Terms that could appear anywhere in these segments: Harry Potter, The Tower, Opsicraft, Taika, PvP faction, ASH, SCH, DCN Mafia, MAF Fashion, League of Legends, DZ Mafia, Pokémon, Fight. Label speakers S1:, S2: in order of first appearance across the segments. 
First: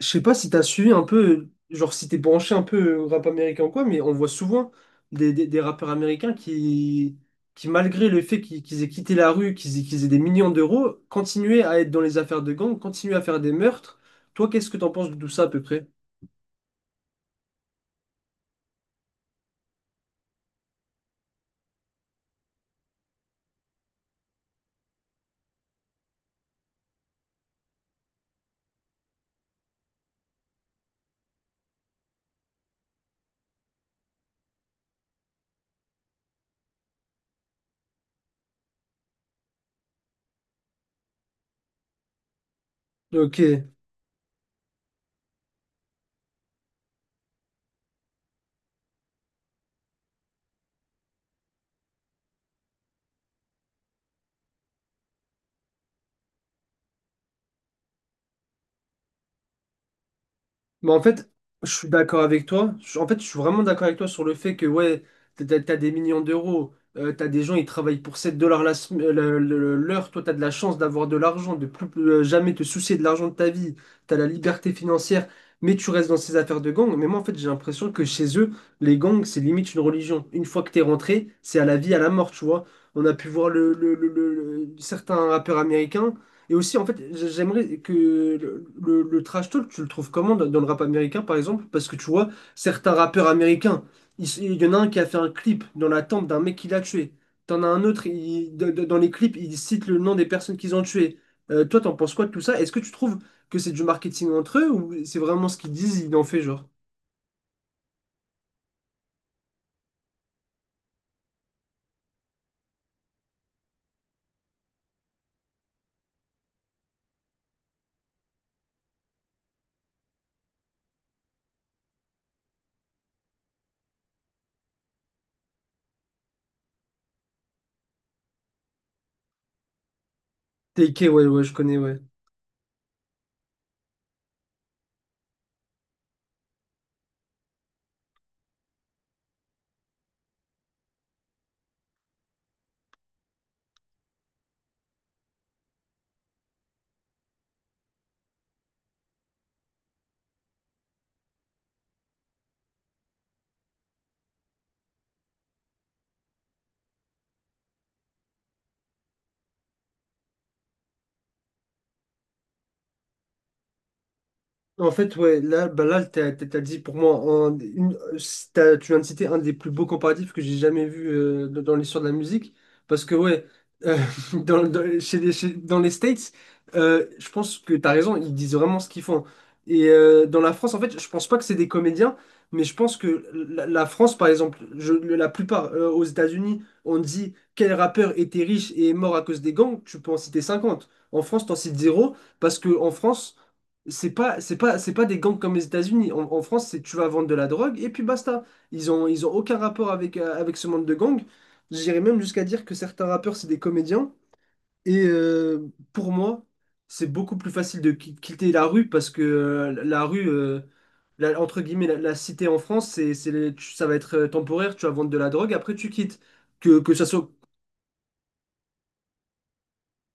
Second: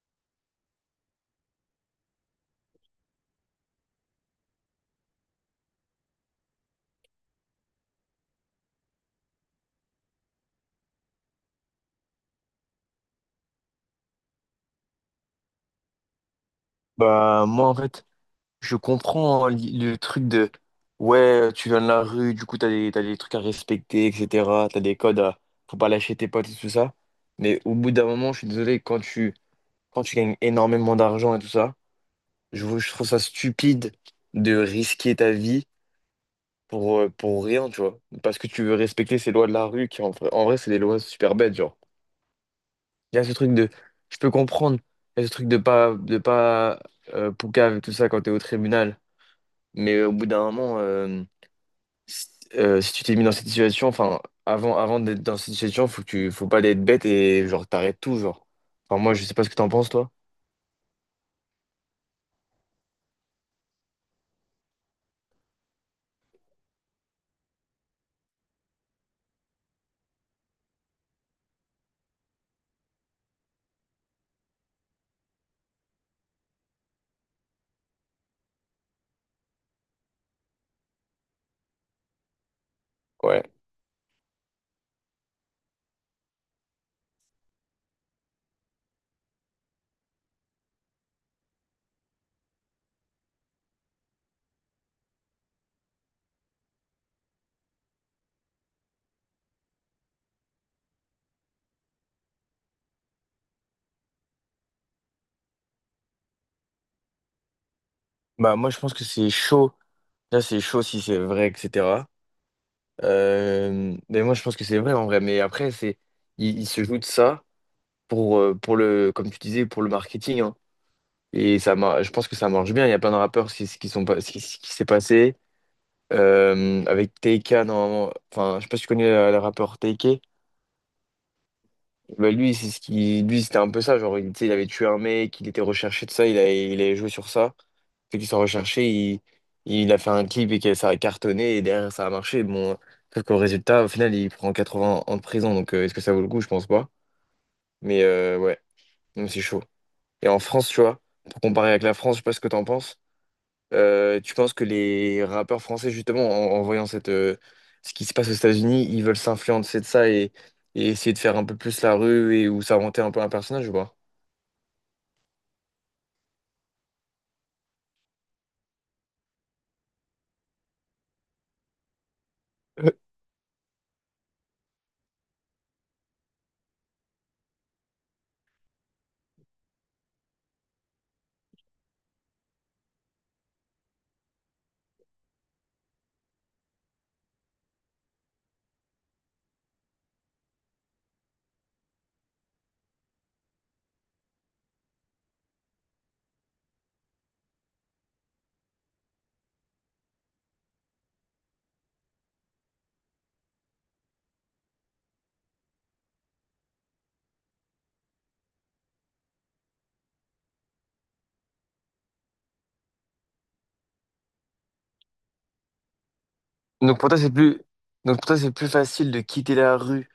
S1: Je sais pas si t'as suivi un peu, genre si t'es branché un peu au rap américain ou quoi, mais on voit souvent des rappeurs américains qui malgré le fait qu'ils aient quitté la rue, qu'ils aient des millions d'euros, continuaient à être dans les affaires de gang, continuaient à faire des meurtres. Toi, qu'est-ce que t'en penses de tout ça à peu près?
S2: Bah, moi, en fait, je comprends, hein, le truc de ouais, tu viens de la rue, du coup, t'as des trucs à respecter, etc. T'as des codes à. Faut pas lâcher tes potes et tout ça. Mais au bout d'un moment, je suis désolé, quand tu gagnes énormément d'argent et tout ça, je trouve ça stupide de risquer ta vie pour rien, tu vois. Parce que tu veux respecter ces lois de la rue qui, en vrai, c'est des lois super bêtes, genre. Il y a ce
S1: Ok.
S2: truc de. Je peux comprendre. Il y a ce truc de pas poucave et tout ça quand t'es au tribunal. Mais au bout d'un moment, si, si tu t'es mis dans cette situation, enfin, avant d'être dans cette situation, faut pas être bête et genre t'arrêtes tout, genre. Enfin, moi, je sais pas ce que t'en penses, toi.
S1: Mais en fait, je suis d'accord avec toi. En fait, je suis vraiment d'accord avec toi sur le fait que, ouais, t'as des millions d'euros, t'as des gens, ils travaillent pour 7 dollars la sem- le- l'heure. Toi, t'as de la chance d'avoir de l'argent, de plus jamais te soucier de l'argent de ta vie, t'as la liberté financière, mais tu restes dans ces affaires de gang. Mais moi, en fait, j'ai l'impression que chez eux, les gangs, c'est limite une religion. Une fois que t'es rentré, c'est à la vie, à la mort, tu vois. On a pu
S2: Ouais.
S1: voir certains rappeurs américains. Et aussi, en fait, j'aimerais que le trash talk, tu le trouves comment dans le rap américain, par exemple? Parce que tu vois, certains rappeurs américains, y en a un qui a fait un clip dans la tente d'un mec qui l'a tué. T'en as un autre, dans les clips, il cite le nom des personnes qu'ils ont tuées. Toi, t'en penses quoi de tout ça? Est-ce que tu trouves que c'est du marketing entre eux ou c'est vraiment ce qu'ils disent, ils en fait genre?
S2: Bah, moi, je pense que c'est chaud. Là, c'est chaud si c'est vrai, etc. Mais moi, je pense que c'est vrai en vrai. Mais après, il se joue de ça comme tu disais, pour le marketing, hein. Et ça, je pense que ça marche bien. Il y a plein de rappeurs, c'est ce qui sont pas, ce qui s'est passé. Avec Taika, normalement, enfin, je sais pas si tu connais, le rappeur Taika.
S1: TK, ouais, ouais, je connais, ouais.
S2: Bah, lui, c'est ce qui, lui, c'était un peu ça. Genre, il, tu sais, il avait tué un mec, il était recherché de ça, il avait joué sur ça. Fait qu'il soit recherché, il a fait un clip et que ça a cartonné et derrière ça a marché. Bon, sauf qu'au résultat, au final, il prend 80 ans de prison. Donc, est-ce que ça vaut le coup? Je pense pas. Mais ouais, donc c'est chaud. Et en France, tu vois, pour comparer avec la France, je sais pas ce que t'en penses. Tu penses que les rappeurs français, justement, en voyant ce qui se passe aux États-Unis, ils veulent s'influencer de ça et essayer de faire un peu plus la rue et ou s'inventer un peu un personnage ou pas?
S1: En fait, ouais, là, bah là, t'as dit pour moi, un- une- tu viens de citer un des plus beaux comparatifs que j'ai jamais vu dans l'histoire de la musique.
S2: Euh,
S1: Parce que, ouais, euh, dans les States, je pense que t'as raison, ils disent vraiment ce qu'ils font. Et dans la France, en fait, je pense pas que c'est des comédiens, mais je pense que la France, par exemple, la plupart aux États-Unis, on dit quel rappeur était riche et est mort à cause des gangs, tu peux en citer 50. En France, t'en cites zéro, parce que en France, c'est pas des gangs comme les États-Unis. En France, c'est tu vas vendre de la drogue et puis basta. Ils ont aucun rapport avec ce monde de gangs. J'irais même jusqu'à dire que certains rappeurs, c'est des comédiens. Et pour moi, c'est beaucoup plus facile de quitter la rue parce que la rue, entre guillemets, la cité en France, ça va être temporaire. Tu vas vendre de la drogue, après tu quittes. Que
S2: Donc
S1: ça
S2: pour toi,
S1: soit.
S2: c'est plus... Donc pour toi, c'est plus facile de quitter la rue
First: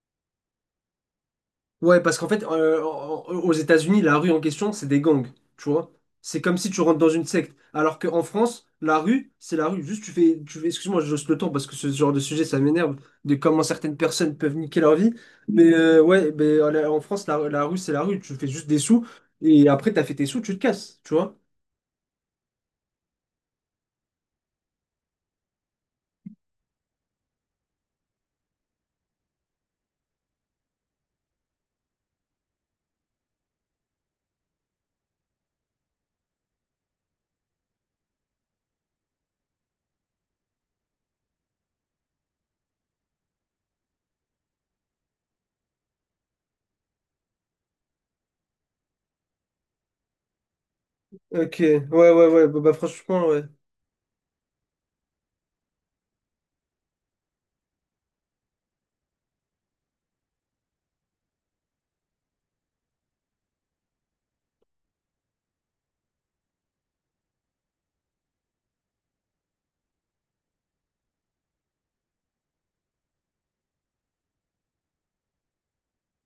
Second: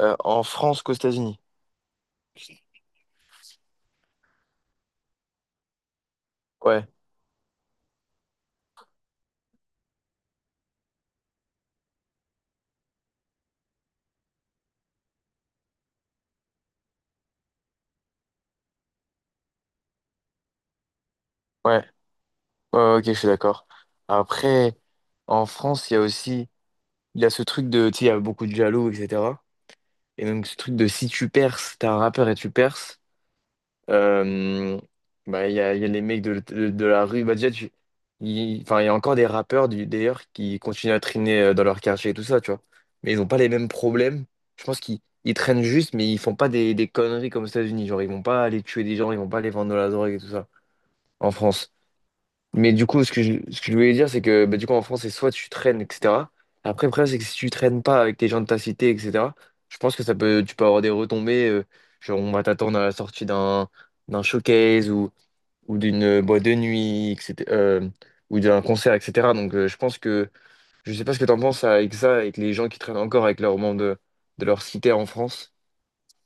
S2: en France qu'aux États-Unis.
S1: Ouais, parce qu'en fait, aux États-Unis, la rue en question, c'est des gangs, tu vois. C'est comme si tu
S2: Ouais,
S1: rentres dans une secte. Alors qu'en France, la rue, c'est la rue. Juste, tu fais, excuse-moi, je hausse le ton parce que ce genre de sujet, ça m'énerve de comment certaines personnes peuvent niquer leur vie. Mais ouais, ben, en France, la rue, c'est la rue. Tu fais juste des sous et après, t'as fait tes sous, tu te casses, tu vois.
S2: ouais, ouais, ouais, ok, je suis d'accord. Après, en France, il y a aussi, il y a ce truc de, tu sais, il y a beaucoup de jaloux, etc. Et donc ce truc de si tu perces, t'es un rappeur et tu perces. Euh, bah, il y a les mecs de la rue. Bah, déjà, enfin, il y a encore des rappeurs d'ailleurs qui continuent à traîner, dans leur quartier et tout ça, tu vois. Mais ils n'ont pas les mêmes problèmes. Je pense qu'ils ils traînent juste, mais ils font pas des conneries comme aux États-Unis. Genre, ils vont pas aller tuer des gens, ils vont pas aller vendre de la drogue et tout ça en
S1: Ok,
S2: France.
S1: ouais, ouais, ouais, bah, bah,
S2: Mais du coup, ce que
S1: franchement, ouais.
S2: je voulais dire, c'est que bah, du coup, en France, c'est soit tu traînes, etc. Après, le problème, c'est que si tu traînes pas avec les gens de ta cité, etc., je pense que tu peux avoir des retombées. Genre, on va t'attendre à la sortie d'un showcase ou d'une boîte de nuit, etc., ou d'un concert, etc. Donc, je pense je sais pas ce que t'en penses avec ça, avec les gens qui traînent encore avec leurs membres de leur cité en France.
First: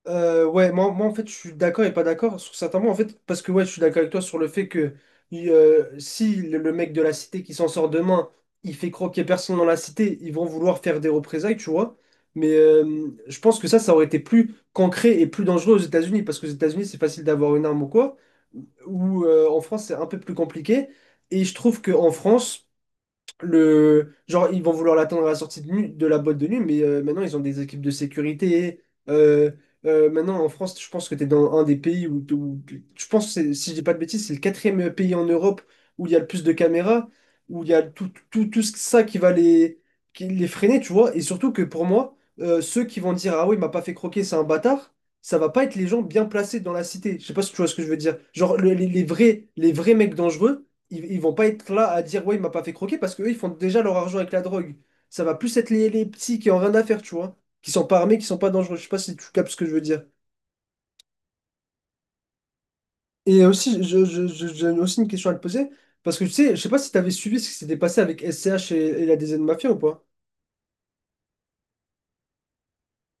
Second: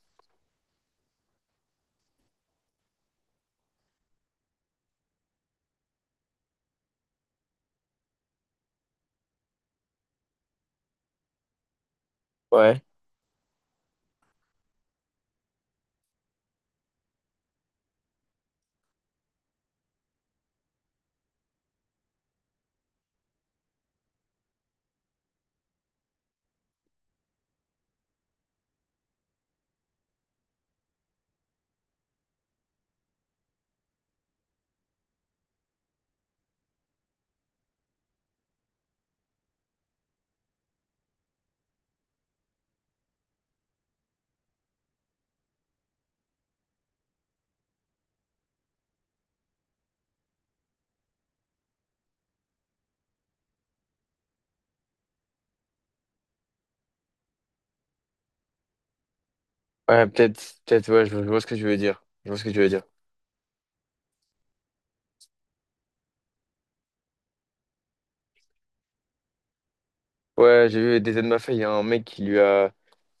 S1: Ouais, moi en fait je suis d'accord et pas d'accord sur certains mots en fait parce que ouais je suis d'accord avec toi sur le fait que si le mec de la cité qui s'en sort demain il fait croquer personne dans la cité ils vont vouloir faire des représailles, tu vois. Mais
S2: Ouais,
S1: je pense que ça aurait été plus concret et plus dangereux aux États-Unis parce qu'aux États-Unis c'est facile d'avoir une arme ou quoi, ou en France c'est un peu plus compliqué. Et je trouve que en France genre, ils vont vouloir l'attendre à la sortie de la boîte de nuit, mais maintenant, ils ont des équipes de sécurité. Euh, Maintenant, en France, je pense que tu es dans un des pays où, je pense, si je dis pas de bêtises, c'est le quatrième pays en Europe où il y a le plus de caméras, où il y a tout, tout, tout ça qui va qui les freiner, tu vois. Et surtout que pour moi, ceux qui vont dire, ah oui, il m'a pas fait croquer, c'est un bâtard, ça va pas être les gens bien placés dans la cité. Je sais pas si tu vois ce que je veux dire. Genre, les vrais mecs dangereux ils vont pas être là à dire ouais, il m'a pas fait croquer, parce qu'eux, ils font déjà leur argent avec la drogue. Ça va plus être les petits qui ont rien à faire, tu vois, qui sont pas armés, qui sont pas dangereux. Je sais pas si tu captes ce que je veux dire.
S2: ouais, peut-être, peut-être, ouais, je vois ce que tu veux dire. Je vois ce que tu veux dire.
S1: Et aussi, j'ai aussi une question à te poser, parce que tu sais, je sais pas si tu avais suivi ce qui s'était passé avec S SCH et la DZ Mafia ou pas.
S2: Ouais, j'ai vu des aides de ma fille, il y a un mec qui lui a.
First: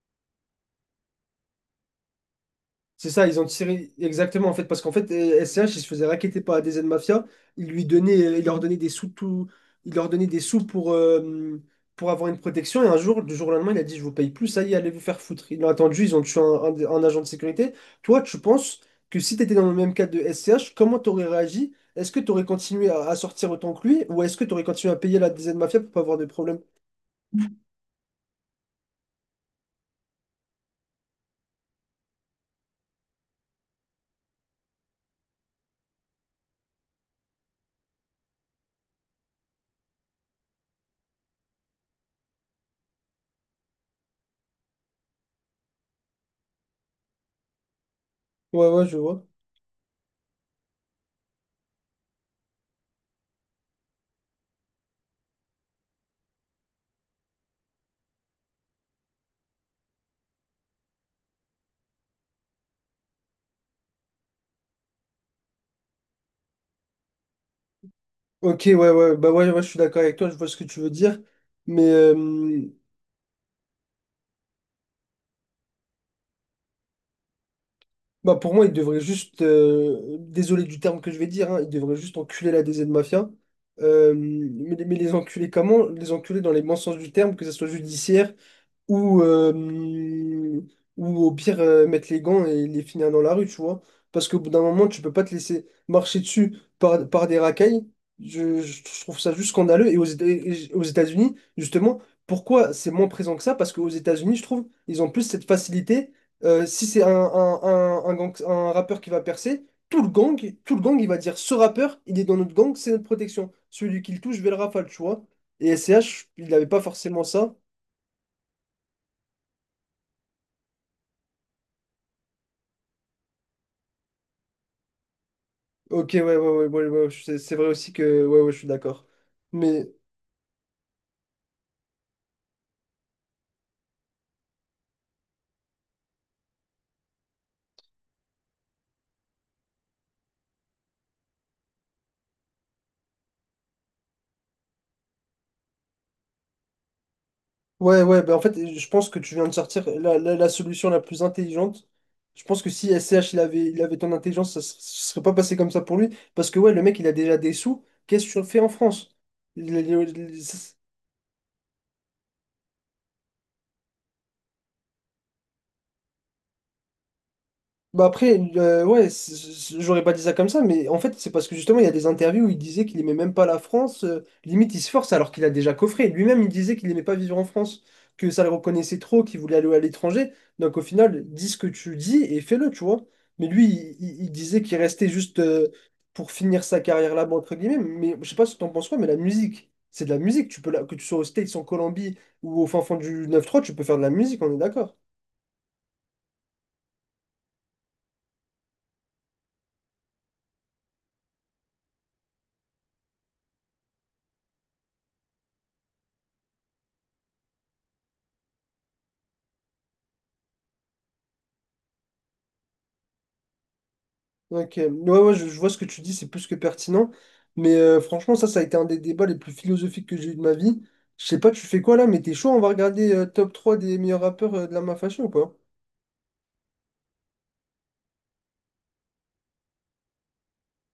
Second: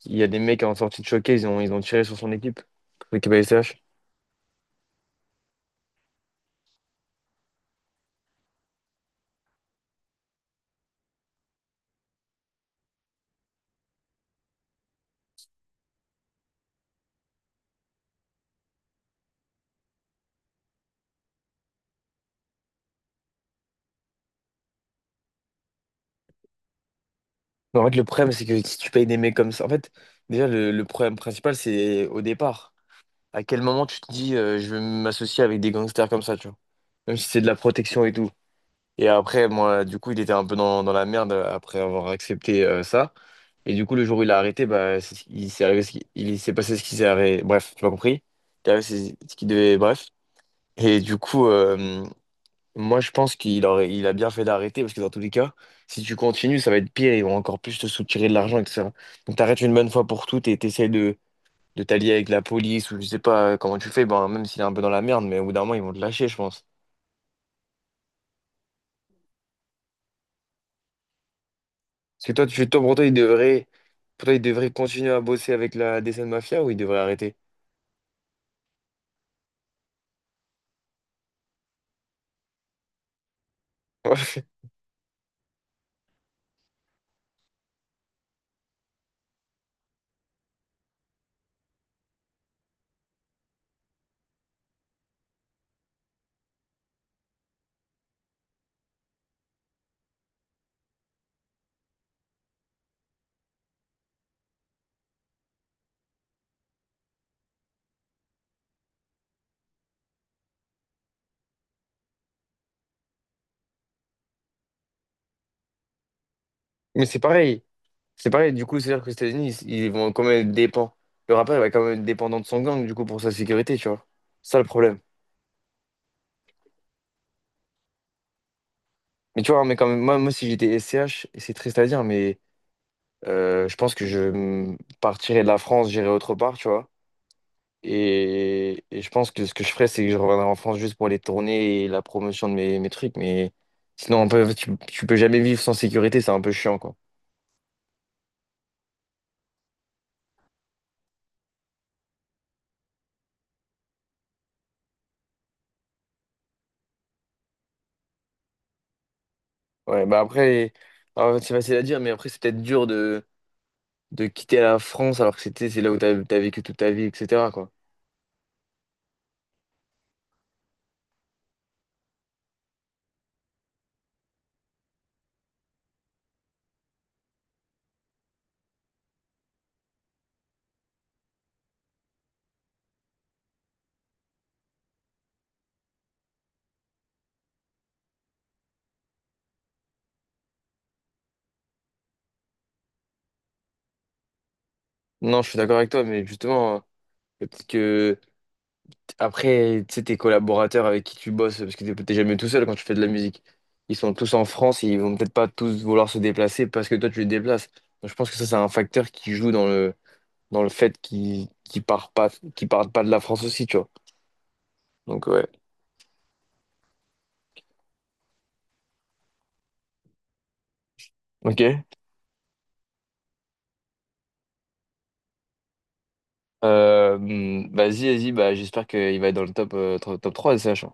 S2: Il y a des mecs en sortie de showcase, ils ont tiré sur son équipe,
S1: C'est ça,
S2: l'équipe
S1: ils ont
S2: ASH.
S1: tiré, exactement. En fait, parce qu'en fait, SCH, ils se faisait racketter par des aides mafia, il lui donnait ils leur donnait des sous tout, il leur donnait des sous pour avoir une protection. Et un jour, du jour au lendemain, il a dit, je vous paye plus, ça y est, allez vous faire foutre. Ils l'ont attendu, ils ont tué un agent de sécurité. Toi, tu penses que si tu étais dans le même cas de SCH, comment t'aurais réagi? Est-ce que tu aurais continué à sortir autant que lui, ou est-ce que tu aurais continué à payer la des aides mafia pour pas avoir de problème?
S2: Mais en fait, le problème, c'est que si tu payes des mecs comme ça, en fait, déjà, le problème principal, c'est au départ. À quel moment tu te dis, je vais m'associer avec des gangsters comme ça, tu vois? Même si c'est de la protection et tout. Et après, moi, du coup, il était un peu dans la merde après avoir accepté ça. Et du coup, le jour où il a arrêté, bah, il s'est passé ce qui s'est arrivé. Bref, tu m'as compris? Il
S1: Ouais,
S2: s'est arrivé
S1: ouais, je vois.
S2: ce qui devait. Bref. Et du coup. euh, Moi, je pense il a bien fait d'arrêter parce que dans tous les cas, si tu continues, ça va être pire. Ils vont encore plus te soutirer de l'argent, etc. Donc, t'arrêtes une bonne fois pour toutes et t'essaies de t'allier avec la police ou je sais pas comment tu fais. Ben, même s'il est un peu dans la merde, mais au bout d'un moment, ils vont te lâcher, je pense.
S1: Ok, ouais, ouais, bah ouais, ouais, je suis d'accord avec toi, je vois ce que tu veux dire. Mais,
S2: Parce que toi, tu fais toi pour toi, pour toi, il devrait continuer à bosser avec la DCN Mafia ou il devrait arrêter.
S1: bah pour moi, il devrait juste, désolé du terme que je vais dire, hein, il devrait juste enculer la DZ Mafia.
S2: Ouais.
S1: Mais les enculer comment? Les enculer dans les bons sens du terme, que ce soit judiciaire, ou ou au pire mettre les gants et les finir dans la rue, tu vois. Parce qu'au bout d'un moment, tu peux pas te laisser marcher dessus par des racailles. Je trouve ça juste scandaleux. Et aux États-Unis, justement, pourquoi c'est moins présent que ça? Parce qu'aux États-Unis, je trouve, ils ont plus cette facilité. Si c'est un rappeur qui va percer, tout le gang, il va dire ce rappeur, il est dans notre gang, c'est notre protection. Celui qui le touche, je vais le rafale, tu vois. Et SCH, il n'avait pas
S2: Mais c'est
S1: forcément ça.
S2: pareil. C'est pareil. Du coup, c'est-à-dire que les États-Unis, ils vont quand même être dépend. Le rappeur, il va quand même être dépendant de son gang, du coup, pour sa sécurité, tu vois. C'est ça le problème.
S1: Ok, ouais, ouais, ouais, ouais, ouais, c'est vrai aussi que, ouais, ouais, je suis d'accord.
S2: Mais tu vois, mais
S1: Mais,
S2: quand même, moi, si j'étais SCH, et c'est triste à dire, mais je pense que je partirais de la France, j'irais autre part, tu vois. Et je pense que ce que je ferais, c'est que je reviendrais en France juste pour les tournées et la promotion de mes trucs. Mais sinon, tu peux jamais vivre sans sécurité, c'est un peu chiant, quoi.
S1: ouais, ouais, bah en fait, je pense que tu viens de sortir la solution la plus intelligente. Je pense que si SCH il avait ton intelligence, ça ne serait pas passé comme ça pour lui. Parce que, ouais, le mec, il a déjà des sous. Qu'est-ce que tu fais en France? Il- il-
S2: Ouais, bah
S1: il-
S2: après, alors, c'est facile à dire, mais après, c'est peut-être dur de quitter la France alors que c'est là où t'as vécu toute ta vie, etc., quoi.
S1: Bah après, ouais, j'aurais pas dit ça comme ça, mais en fait, c'est parce que justement, il y a des interviews où il disait qu'il aimait même pas la France. Limite, il se force alors qu'il a déjà coffré. Lui-même, il disait qu'il aimait pas vivre en France, que ça le reconnaissait trop, qu'il voulait aller à l'étranger. Donc au final, dis ce que tu dis et fais-le, tu vois. Mais lui, il disait qu'il restait juste pour finir sa carrière là-bas, entre guillemets. Mais je sais pas ce que t'en penses, quoi, mais la musique, c'est de la musique. Tu peux que tu sois aux States, en Colombie ou au fin fond du 9-3, tu peux faire de la musique, on est d'accord.
S2: Non, je suis d'accord avec toi, mais justement, peut-être que. Après, tu sais, tes collaborateurs avec qui tu bosses, parce que t'es jamais tout seul quand tu fais de la musique. Ils sont tous en France et ils vont peut-être pas tous vouloir se déplacer parce que toi, tu les déplaces. Donc, je pense que ça, c'est un facteur qui joue dans le fait qu'ils partent pas de la France aussi, tu vois.
S1: Ok, ouais,
S2: Donc,
S1: ouais, je,
S2: ouais.
S1: je vois ce que tu dis, c'est plus que pertinent. Mais franchement, ça a été un des débats les plus philosophiques que j'ai eu de ma vie. Je sais pas,
S2: Ok.
S1: tu fais quoi là, mais t'es chaud, on va regarder top 3 des meilleurs rappeurs de la MAF Fashion ou quoi?
S2: Vas-y, vas-y, bah, j'espère qu'il va être dans le top, 3 de SH.